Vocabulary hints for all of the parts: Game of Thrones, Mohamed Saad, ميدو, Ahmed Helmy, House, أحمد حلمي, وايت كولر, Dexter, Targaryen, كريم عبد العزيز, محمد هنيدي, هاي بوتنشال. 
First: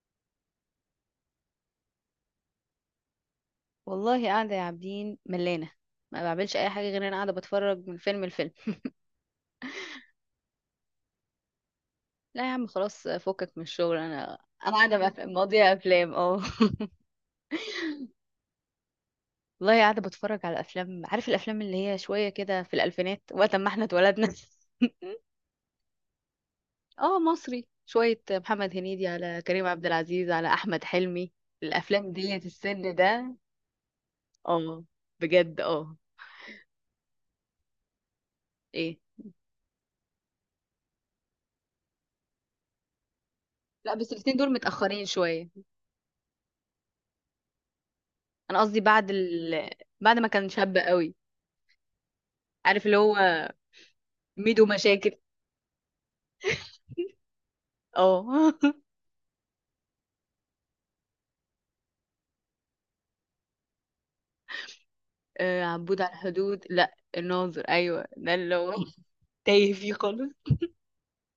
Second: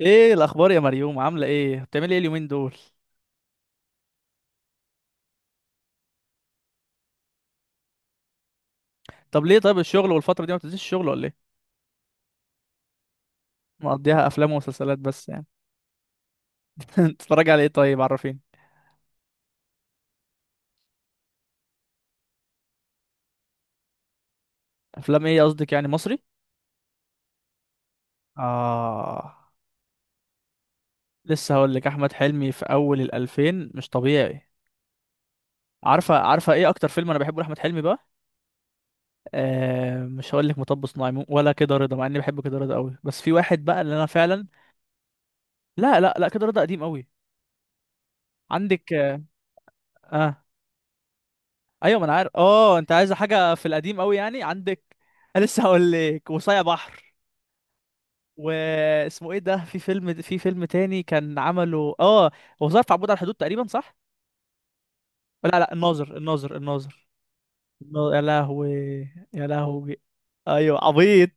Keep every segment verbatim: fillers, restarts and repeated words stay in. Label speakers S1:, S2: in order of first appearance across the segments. S1: ايه الاخبار يا مريوم؟ عامله ايه؟ بتعملي ايه اليومين دول؟
S2: والله قاعدة يا عابدين ملانة. ما بعملش أي حاجة غير إن أنا قاعدة بتفرج من فيلم لفيلم.
S1: طب ليه طيب؟ الشغل والفتره دي ما بتنزليش الشغل ولا ايه؟
S2: لا يا عم خلاص فكك من الشغل
S1: مقضيها
S2: أنا.
S1: افلام
S2: أنا
S1: ومسلسلات
S2: قاعدة بقى-
S1: بس يعني.
S2: مواضيع أفلام اه.
S1: تتفرجي على ايه طيب؟ عرفيني.
S2: والله قاعدة بتفرج على أفلام، عارف الأفلام اللي هي شوية كده في الألفينات وقت ما احنا اتولدنا.
S1: افلام ايه؟ قصدك يعني مصري؟
S2: اه مصري، شوية محمد هنيدي
S1: اه.
S2: على كريم عبد العزيز على أحمد حلمي.
S1: لسه هقول لك احمد
S2: الأفلام ديت
S1: حلمي في
S2: السن
S1: اول
S2: ده.
S1: الالفين مش طبيعي.
S2: اه بجد اه.
S1: عارفه؟ عارفه ايه اكتر فيلم انا بحبه لاحمد حلمي بقى؟
S2: ايه؟
S1: آه، مش هقول لك مطب صناعي مو- ولا كده رضا، مع اني بحب كده رضا قوي، بس في واحد بقى اللي
S2: لا
S1: انا
S2: بس الاتنين
S1: فعلا.
S2: دول متأخرين شوية.
S1: لا لا لا، كده رضا قديم قوي.
S2: أنا قصدي
S1: عندك.
S2: بعد ال... بعد ما
S1: اه
S2: كان شاب قوي.
S1: ايوه، ما انا عارف. اه
S2: عارف
S1: انت
S2: اللي
S1: عايز
S2: هو
S1: حاجه في القديم قوي يعني؟
S2: ميدو
S1: عندك.
S2: مشاكل.
S1: انا لسه هقول لك وصايع بحر.
S2: اه.
S1: واسمه ايه ده؟ في فيلم في فيلم تاني كان عمله، اه. هو ظرف عبود على الحدود تقريبا، صح؟ لا
S2: آه،
S1: لا،
S2: عبود على
S1: الناظر الناظر
S2: الحدود، لا
S1: الناظر.
S2: الناظر، ايوه
S1: النا- يا
S2: ده اللي
S1: لهوي.
S2: هو.
S1: يا
S2: تايه فيه
S1: لهوي.
S2: خالص.
S1: ايوه، عبيط.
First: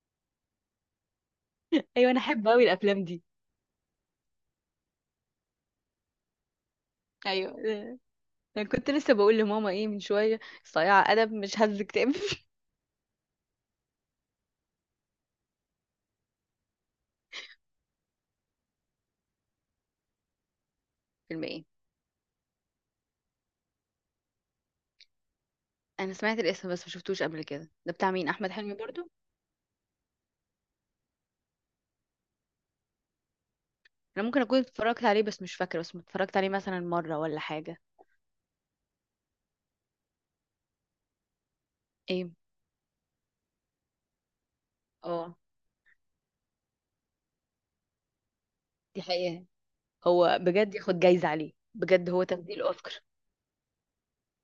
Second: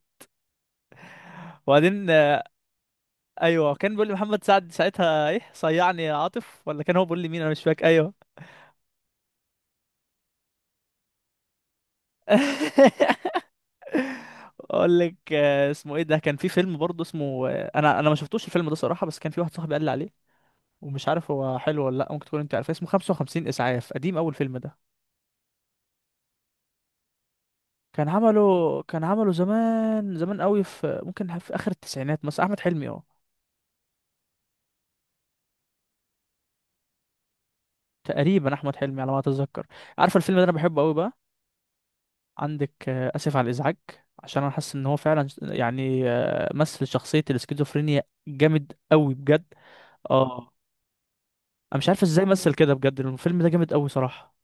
S1: وبعدين
S2: ايوه انا
S1: آه،
S2: احب قوي الافلام دي.
S1: ايوه، كان بيقول لي محمد سعد ساعتها: ايه صيعني يا عاطف؟ ولا كان هو بيقول لي مين، انا
S2: ايوه
S1: مش فاكر،
S2: آه،
S1: ايوه.
S2: انا كنت لسه بقول لماما ايه من شويه، صياع ادب مش هز كتاب.
S1: اقول لك آه، اسمه ايه ده؟ كان في فيلم برضه اسمه آه، انا انا ما شفتوش الفيلم ده صراحه، بس كان في واحد صاحبي قال لي عليه. ومش عارف
S2: فيلم
S1: هو
S2: ايه؟
S1: حلو ولا لا. ممكن تكون انت عارف اسمه؟ خمسة وخمسين اسعاف، قديم، اول فيلم ده.
S2: انا سمعت الاسم بس ما شفتوش قبل كده. ده
S1: كان
S2: بتاع مين، احمد حلمي
S1: عمله كان
S2: برضو؟
S1: عمله زمان زمان قوي، في ممكن في اخر التسعينات مثلا، احمد حلمي، اه.
S2: انا ممكن اكون اتفرجت عليه بس مش فاكره اسمه، اتفرجت عليه مثلا مره ولا حاجه.
S1: تقريبا احمد حلمي، على ما اتذكر. عارف الفيلم ده انا بحبه قوي بقى؟
S2: ايه؟
S1: عندك آه، اسف على الازعاج. عشان انا حاسس ان هو فعلا
S2: اه.
S1: ش- يعني آه، مثل شخصية الاسكيزوفرينيا. جامد
S2: دي
S1: قوي بجد.
S2: حقيقه. هو
S1: اه،
S2: بجد ياخد جايزه عليه،
S1: انا مش عارف
S2: بجد هو
S1: ازاي مثل
S2: تمثيل
S1: كده
S2: اوسكار.
S1: بجد. الفيلم ده جامد قوي صراحة.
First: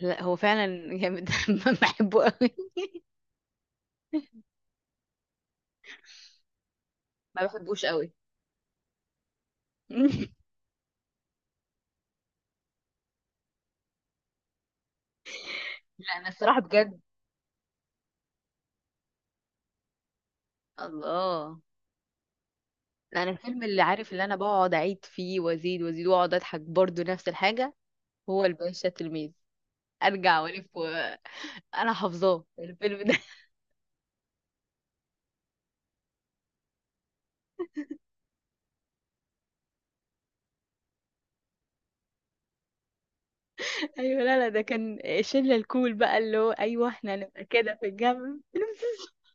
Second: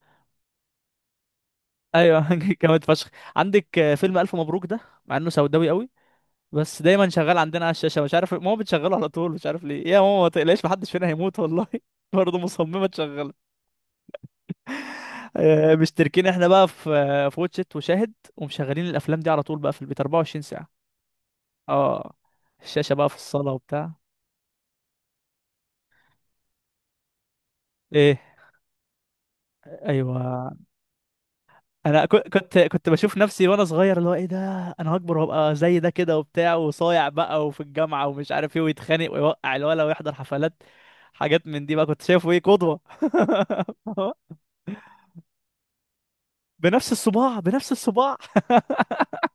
S2: لا هو فعلا جامد، بحبه
S1: ايوه،
S2: قوي.
S1: جامد فشخ. عندك آه، فيلم الف مبروك ده. مع انه سوداوي قوي. بس دايما شغال
S2: ما
S1: عندنا على
S2: بحبوش
S1: الشاشه،
S2: قوي.
S1: مش عارف ماما بتشغله على طول، مش عارف ليه. يا ماما ما تقلقش، محدش فينا هيموت والله. برضه مصممه تشغله. آه،
S2: لا
S1: مشتركين
S2: انا
S1: احنا
S2: الصراحه
S1: بقى في
S2: بجد.
S1: آه، في واتشت وشاهد، ومشغلين الافلام دي على طول بقى في البيت اربعة وعشرين ساعه.
S2: الله.
S1: اه. الشاشه بقى في
S2: لا انا
S1: الصاله
S2: الفيلم اللي
S1: وبتاع
S2: عارف اللي انا بقعد اعيد فيه وازيد وازيد واقعد اضحك برضو نفس الحاجه،
S1: ايه.
S2: هو الباشا تلميذ. ارجع
S1: ايوه،
S2: والف و... انا
S1: انا كو-
S2: حافظاه
S1: كنت كنت
S2: الفيلم ده.
S1: بشوف نفسي وانا صغير، اللي هو ايه ده. انا هكبر وابقى زي ده كده وبتاع، وصايع بقى، وفي الجامعه، ومش عارف ايه، ويتخانق، ويوقع الولا، ويحضر حفلات. حاجات من دي بقى كنت شايفه، ايه، قدوه.
S2: ايوه. لا لا ده كان الشله الكول بقى، اللي هو ايوه
S1: بنفس
S2: احنا
S1: الصباع
S2: هنبقى
S1: بنفس
S2: كده في
S1: الصباع.
S2: الجامعه.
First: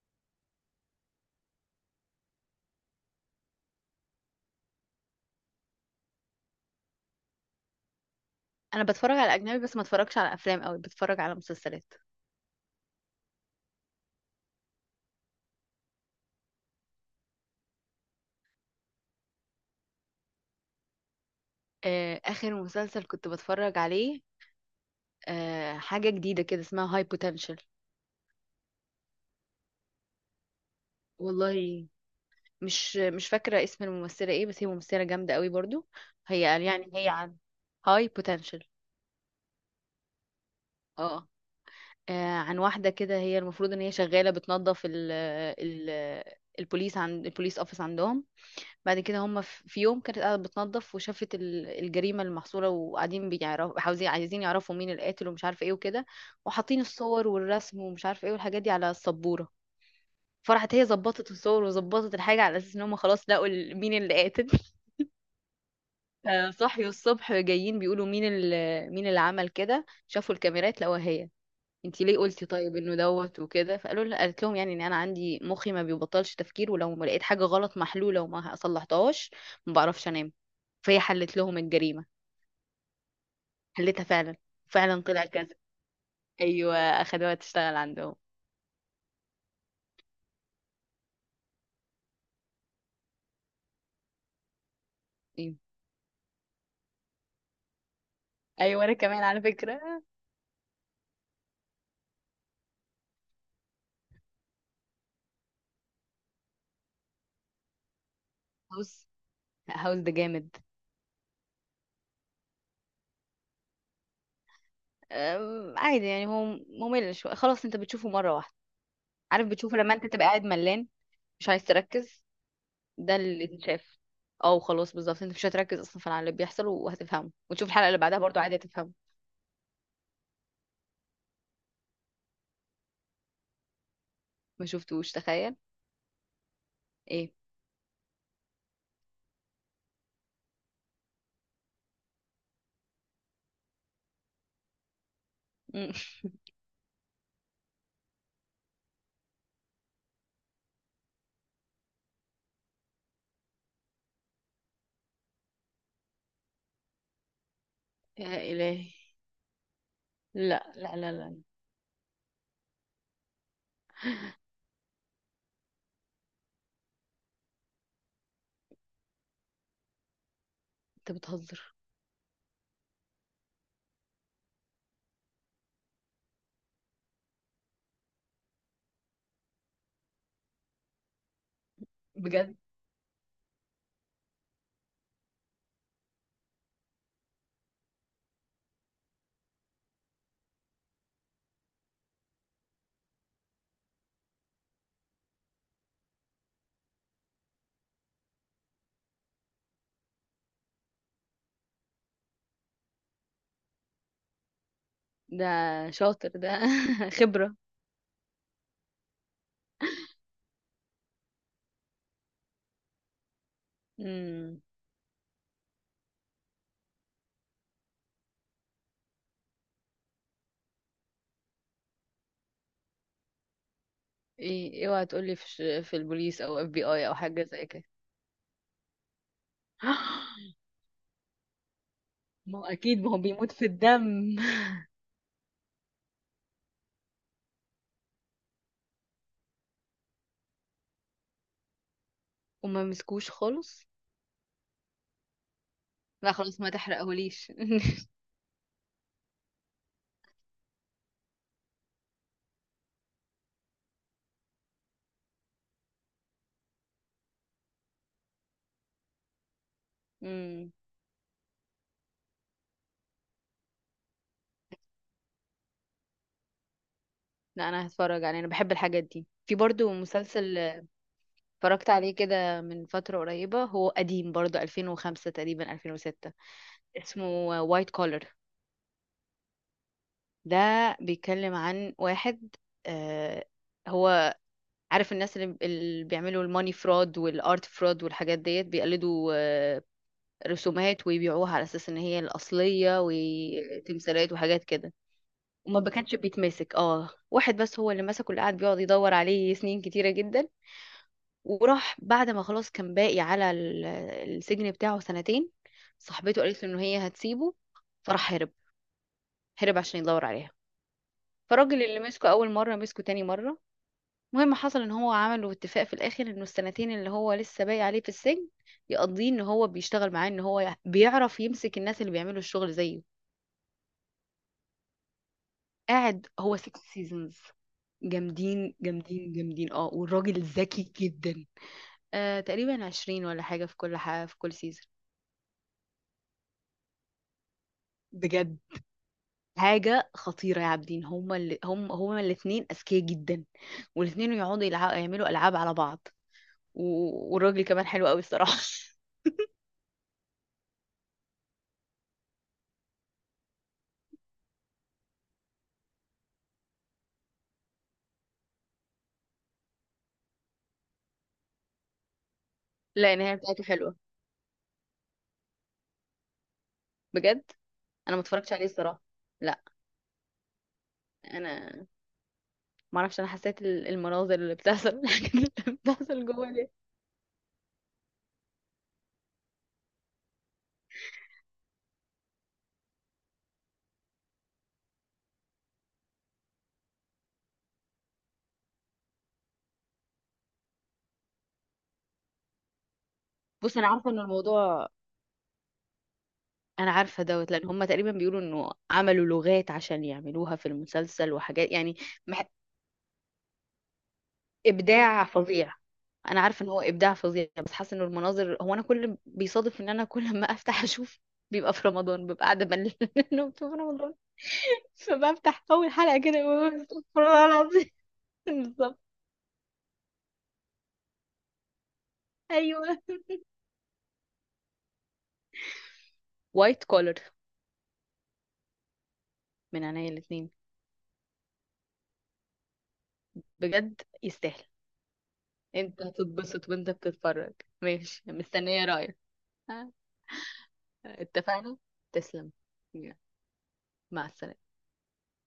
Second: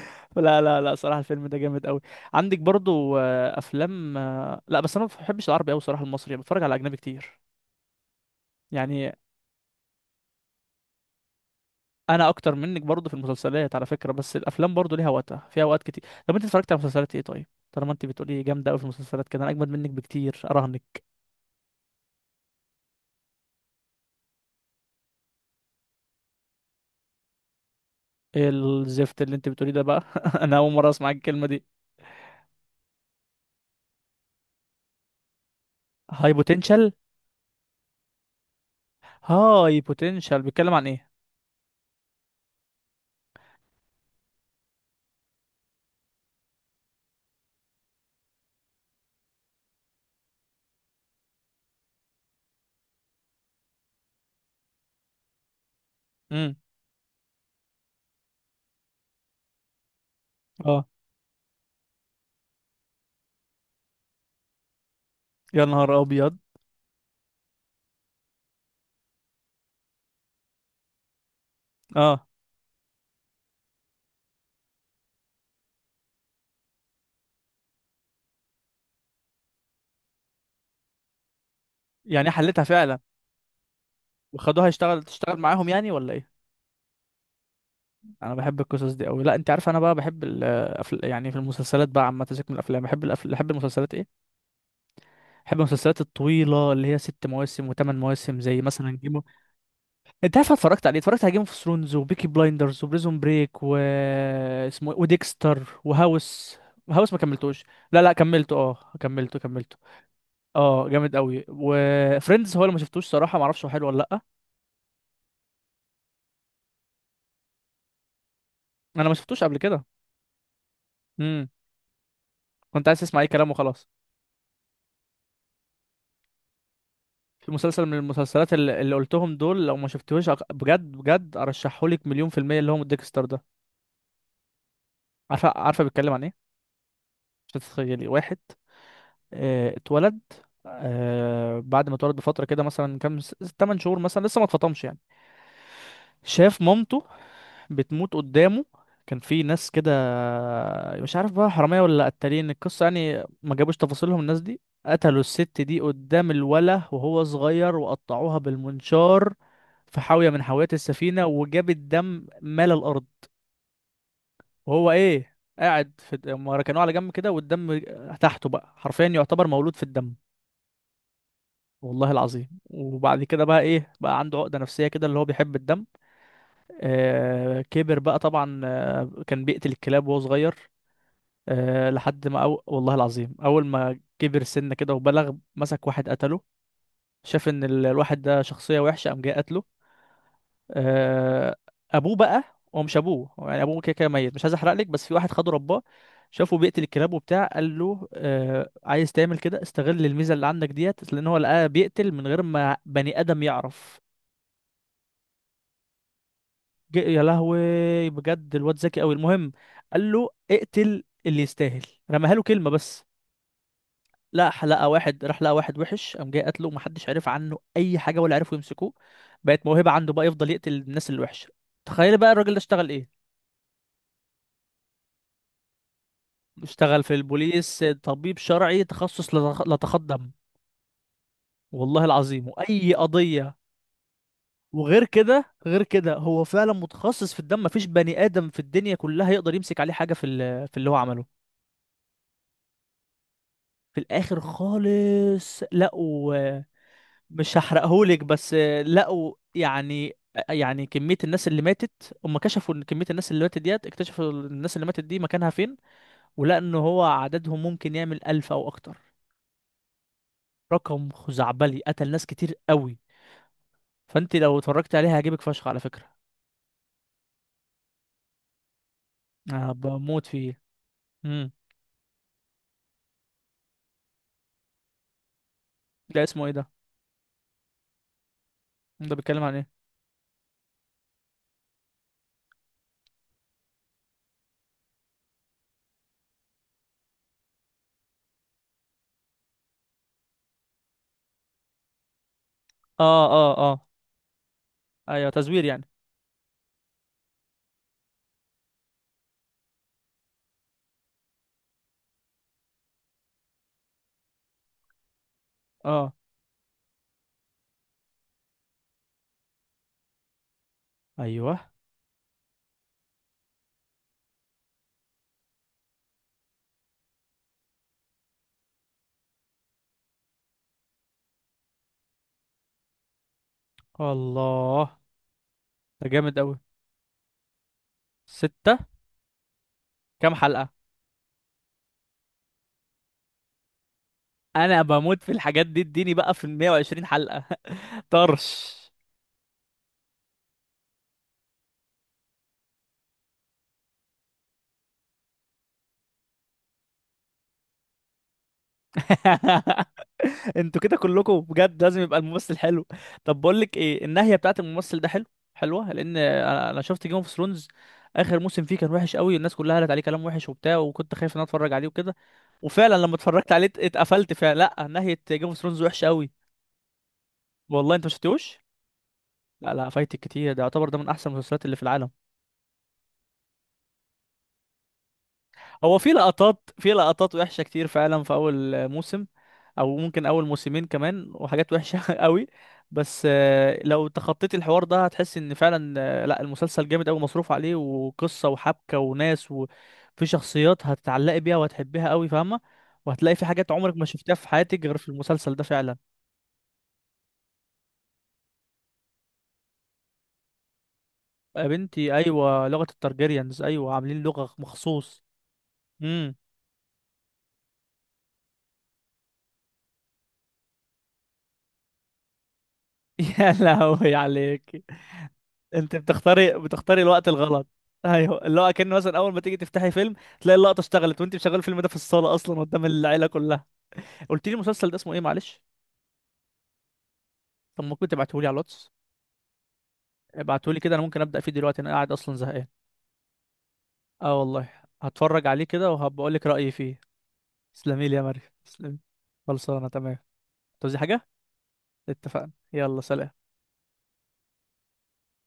S1: لا لا لا، صراحة الفيلم ده جامد قوي. عندك برضو آه، افلام آه، لا، بس انا ما بحبش العربي قوي صراحة، المصري. بتفرج على اجنبي كتير
S2: انا
S1: يعني.
S2: بتفرج على اجنبي بس ما اتفرجش على افلام قوي، بتفرج على مسلسلات.
S1: انا اكتر منك برضو في المسلسلات على فكرة، بس الافلام برضو ليها وقتها فيها وقت كتير. طب انت اتفرجت على مسلسلات ايه طيب، طالما انت بتقولي جامدة قوي في المسلسلات؟ كده انا اجمد منك بكتير، اراهنك.
S2: آه، اخر مسلسل كنت بتفرج عليه آه، حاجه جديده كده اسمها هاي بوتنشال.
S1: إيه الزفت اللي انت بتقوليه ده بقى؟ انا اول مرة اسمع الكلمة دي.
S2: والله مش مش فاكرة اسم الممثلة ايه بس هي ممثلة جامدة قوي برضو.
S1: هاي
S2: هي قال
S1: بوتنشال.
S2: يعني هي عن، هاي بوتنشال.
S1: هاي بوتنشال بيتكلم عن ايه؟
S2: اه. آه، عن واحدة كده، هي المفروض ان هي شغالة بتنظف ال ال البوليس، عند البوليس اوفيس عندهم. بعد كده هم في في يوم كانت قاعدة بتنظف وشافت ال- الجريمة المحصورة، وقاعدين بيعرفوا عاوزين عايزين يعرفوا مين القاتل ومش عارفة ايه وكده.
S1: امم.
S2: وحاطين الصور والرسم ومش عارفة ايه والحاجات دي على السبورة. فراحت هي
S1: اه.
S2: ظبطت الصور وظبطت الحاجة على اساس ان هم خلاص لقوا ال- مين اللي قاتل.
S1: يا نهار ابيض.
S2: آه، صحيوا الصبح جايين بيقولوا مين اللي مين اللي عمل كده، شافوا الكاميرات لقوها هي. انتي ليه
S1: اه.
S2: قلتي؟ طيب انه دوت وكده، فقالوا لها، قالت لهم يعني ان انا عندي مخي ما بيبطلش تفكير، ولو ما لقيت حاجه غلط محلوله وما صلحتهاش ما بعرفش انام. فهي حلت لهم الجريمه.
S1: يعني حلتها فعلا؟
S2: حلتها فعلا.
S1: وخدوها
S2: فعلا
S1: يشتغل
S2: طلع
S1: تشتغل
S2: كذا.
S1: معاهم يعني، ولا ايه؟
S2: ايوه اخدوها تشتغل عندهم.
S1: انا بحب القصص دي قوي. لا انت عارف، انا بقى بحب الأفل... يعني في المسلسلات بقى عامه، سيبك من الافلام، بحب الأفل... بحب المسلسلات، ايه.
S2: ايوه.
S1: بحب المسلسلات الطويله اللي هي ست مواسم وثمان مواسم، زي
S2: ايوه انا
S1: مثلا جيم اوف،
S2: كمان على فكره.
S1: انت عارف أنا اتفرجت عليه اتفرجت على جيم اوف ثرونز، وبيكي بلايندرز، وبريزون بريك، و اسمه إيه؟ وديكستر، وهاوس. هاوس ما كملتوش؟ لا لا، كملته، اه
S2: هاوس.
S1: كملته كملته.
S2: هاوس ده جامد.
S1: اه، جامد قوي. وفريندز هو اللي ما شفتوش صراحه، ما اعرفش هو حلو ولا لا.
S2: أم، عادي يعني هو ممل شويه، خلاص انت بتشوفه مره واحده.
S1: انا ما شفتوش
S2: عارف
S1: قبل
S2: بتشوفه
S1: كده.
S2: لما انت تبقى قاعد ملان مش
S1: امم.
S2: عايز تركز.
S1: كنت عايز
S2: ده
S1: اسمع اي
S2: اللي
S1: كلام وخلاص.
S2: اتشاف. اه خلاص بالظبط، انت مش هتركز اصلا في اللي بيحصل وهتفهمه،
S1: في
S2: وتشوف
S1: مسلسل
S2: الحلقة
S1: من
S2: اللي بعدها برضو
S1: المسلسلات
S2: عادي
S1: اللي,
S2: هتفهمه.
S1: اللي قلتهم دول، لو ما شفتهوش أق- بجد بجد ارشحهولك مليون في المية اللي هو ديكستر ده.
S2: ما شفتوش
S1: عارفة؟
S2: تخيل.
S1: عارفة بيتكلم عن ايه؟
S2: ايه؟
S1: مش هتتخيلي واحد آه، اتولد. آه، بعد ما اتولد بفترة كده مثلا كام، تمن شهور مثلا، لسه ما اتفطمش يعني.
S2: مم.
S1: شاف مامته بتموت قدامه. كان في ناس كده، مش عارف بقى حرامية ولا قتالين، القصة يعني ما جابوش تفاصيلهم الناس دي. قتلوا الست دي قدام الوله وهو صغير، وقطعوها
S2: يا إلهي.
S1: بالمنشار في حاوية من حاويات
S2: لا لا لا
S1: السفينة،
S2: لا،
S1: وجاب الدم مال الأرض. وهو إيه قاعد في الد- هما ركنوه على جنب كده، والدم تحته بقى، حرفيا يعتبر مولود في الدم.
S2: انت بتهزر.
S1: والله العظيم. وبعد كده بقى ايه، بقى عنده عقدة نفسية كده اللي هو بيحب الدم. آه كبر بقى طبعا، آه كان بيقتل الكلاب وهو صغير. أه، لحد ما
S2: بجد؟
S1: أو... والله العظيم اول ما كبر سنة كده وبلغ، مسك واحد قتله. شاف ان ال- الواحد ده شخصية وحشة، قام جاي قتله. أه. ابوه بقى. هو مش ابوه، هو يعني ابوه كده كده ميت، مش عايز احرق لك، بس في واحد خده رباه. شافه بيقتل الكلاب وبتاع، قال له: أه عايز تعمل كده، استغل الميزة اللي عندك ديت، لان هو لقاه بيقتل من غير ما بني ادم يعرف.
S2: ده شاطر ده.
S1: ج- يا
S2: خبرة.
S1: لهوي بجد، الواد ذكي قوي. المهم، قال له: اقتل اللي يستاهل. رماها له كلمة بس. لا،
S2: مم.
S1: حلقة واحد راح لقى واحد وحش، قام جاي قتله ومحدش عرف عنه أي حاجة ولا عرفوا يمسكوه. بقت موهبة عنده بقى، يفضل يقتل الناس الوحشة. تخيل بقى الراجل ده اشتغل ايه؟
S2: ايه؟ اوعى تقولي في ش- في البوليس او اف بي
S1: اشتغل
S2: اي
S1: في
S2: او حاجة زي
S1: البوليس
S2: كده.
S1: طبيب شرعي، تخصص لتخ- لتخدم دم. والله العظيم.
S2: ما هو
S1: وأي
S2: أكيد ما هو بيموت
S1: قضية،
S2: في الدم.
S1: وغير كده غير كده، هو فعلا متخصص في الدم، مفيش بني آدم في الدنيا كلها يقدر يمسك عليه حاجة في ال- في اللي هو عمله.
S2: وما مسكوش خالص؟
S1: في الآخر خالص
S2: لا
S1: لقوا.
S2: خلاص ما تحرقهوليش.
S1: مش هحرقهولك بس آه، لقوا يعني، يعني كمية الناس اللي ماتت، هم كشفوا ان كمية الناس اللي ماتت ديت، اكتشفوا الناس اللي ماتت دي مكانها فين. ولقى ان هو عددهم ممكن يعمل ألف او اكتر.
S2: مم.
S1: رقم خزعبلي، قتل ناس كتير قوي. فانت لو اتفرجت عليها هيعجبك فشخ على فكرة.
S2: لا انا هتفرج عليه، انا بحب الحاجات دي. في
S1: انا
S2: برضو
S1: بموت
S2: مسلسل
S1: فيه. امم.
S2: اتفرجت عليه كده من فترة قريبة، هو قديم برضه ألفين وخمسة تقريبا
S1: ده
S2: ألفين وستة،
S1: اسمه ايه ده؟
S2: اسمه وايت كولر.
S1: ده بيتكلم عن ايه؟
S2: ده بيتكلم عن واحد، آه هو عارف الناس اللي اللي بيعملوا الماني فراد والارت فراد والحاجات ديت، بيقلدوا آه رسومات ويبيعوها على اساس ان هي الاصلية،
S1: اه اه اه.
S2: وتمثالات وحاجات كده.
S1: ايوه، تزوير يعني.
S2: وما كانش بيتمسك، اه واحد بس هو اللي مسكه، اللي قاعد بيقعد يدور عليه سنين كتيرة جدا. وراح بعد ما خلاص كان باقي على ال- السجن بتاعه سنتين،
S1: اه،
S2: صاحبته قالت له ان هي هتسيبه، فراح هرب. هرب عشان يدور عليها.
S1: ايوه،
S2: فالراجل اللي مسكه اول مره مسكه تاني مره. المهم حصل ان هو عملوا اتفاق في الاخر انه السنتين اللي هو لسه باقي عليه في السجن يقضيه ان هو بيشتغل معاه، ان هو بيعرف يمسك الناس اللي بيعملوا الشغل زيه.
S1: الله، ده
S2: قاعد
S1: جامد
S2: هو
S1: قوي.
S2: ستة سيزونز. جامدين
S1: ستة.
S2: جامدين جامدين اه،
S1: كام
S2: والراجل
S1: حلقة؟
S2: ذكي جدا. آه تقريبا عشرين ولا حاجه في كل حاجه في كل
S1: انا
S2: سيزون.
S1: بموت في الحاجات دي، اديني بقى في ال ميه وعشرين حلقة.
S2: بجد
S1: طرش.
S2: حاجة خطيرة يا عابدين، هما اللي هم هما الاتنين أذكياء جدا، والاتنين يقعدوا يلعبوا يعملوا ألعاب على بعض و... والراجل كمان حلو قوي الصراحة.
S1: انتوا كده كلكم بجد، لازم يبقى الممثل حلو. طب بقول لك ايه، النهاية بتاعت الممثل ده حلو؟ حلوة، لان انا أنا شفت جيم اوف ثرونز. اخر موسم فيه كان وحش قوي، الناس كلها قالت عليه كلام وحش وبتاع، وكنت خايف ان أنا اتفرج عليه وكده. وفعلا
S2: لا
S1: لما
S2: النهاية
S1: اتفرجت
S2: بتاعته
S1: عليه ات-
S2: حلوة
S1: اتقفلت فعلا. لا، نهاية جيم اوف ثرونز وحشة قوي.
S2: بجد.
S1: والله انت ما
S2: أنا ما اتفرجتش
S1: شفتوش؟
S2: عليه الصراحة، لا.
S1: لا لا، فايتك كتير، ده يعتبر ده من احسن المسلسلات اللي في
S2: أنا
S1: العالم.
S2: ما أعرفش، أنا حسيت ال- المناظر اللي بتحصل الحاجات اللي
S1: هو في
S2: بتحصل جوه
S1: لقطات
S2: دي.
S1: في لقطات وحشة كتير فعلا في أول موسم. أو ممكن أول موسمين كمان، وحاجات وحشة قوي. بس آه، لو تخطيت الحوار ده هتحس إن فعلا آه، لا المسلسل جامد أوي، مصروف عليه، وقصة وحبكة وناس، وفي شخصيات هتتعلقي بيها وهتحبيها أوي، فاهمة؟ وهتلاقي في حاجات
S2: بص أنا
S1: عمرك ما
S2: عارفة إن
S1: شفتها في حياتك
S2: الموضوع،
S1: غير في المسلسل ده فعلا.
S2: أنا عارفة دوت، لأن هما تقريبا بيقولوا إنه عملوا لغات عشان يعملوها في المسلسل
S1: يا
S2: وحاجات يعني.
S1: بنتي
S2: ما
S1: أيوة، لغة التارجيريانز، أيوة عاملين لغة مخصوص.
S2: ابداع فظيع.
S1: امم.
S2: انا عارفه ان هو ابداع فظيع، بس حاسه انه المناظر، هو انا كل بيصادف ان انا كل ما افتح اشوف بيبقى في رمضان، ببقى قاعده
S1: يا
S2: بنلم في رمضان.
S1: لهوي عليك.
S2: فبفتح اول
S1: انت
S2: حلقه كده
S1: بتختاري
S2: بقول
S1: بتختاري
S2: استغفر
S1: الوقت
S2: الله
S1: الغلط.
S2: العظيم.
S1: ايوه، اللي هو كان
S2: بالظبط.
S1: مثلا اول ما تيجي تفتحي فيلم، تلاقي اللقطه اشتغلت وانت مشغل الفيلم ده في الصاله اصلا قدام
S2: ايوه.
S1: العيله كلها. قلت لي المسلسل ده اسمه ايه معلش؟
S2: وايت كولر.
S1: طب ممكن تبعته لي على الواتس؟
S2: من عينيا الاثنين.
S1: ابعته لي كده، انا ممكن ابدا فيه دلوقتي، انا قاعد اصلا زهقان.
S2: بجد
S1: اه
S2: يستاهل.
S1: والله. هتفرج عليه كده
S2: انت
S1: وهبقول لك
S2: هتتبسط
S1: رايي
S2: وانت
S1: فيه.
S2: بتتفرج.
S1: تسلمي لي يا
S2: ماشي
S1: مريم،
S2: مستنيه
S1: تسلمي.
S2: رايك.
S1: خلصانه
S2: ها؟
S1: تمام؟ تعوزي حاجه؟
S2: اتفقنا.
S1: اتفقنا.
S2: تسلم.
S1: يلا
S2: يلا،
S1: سلام.
S2: مع السلامه.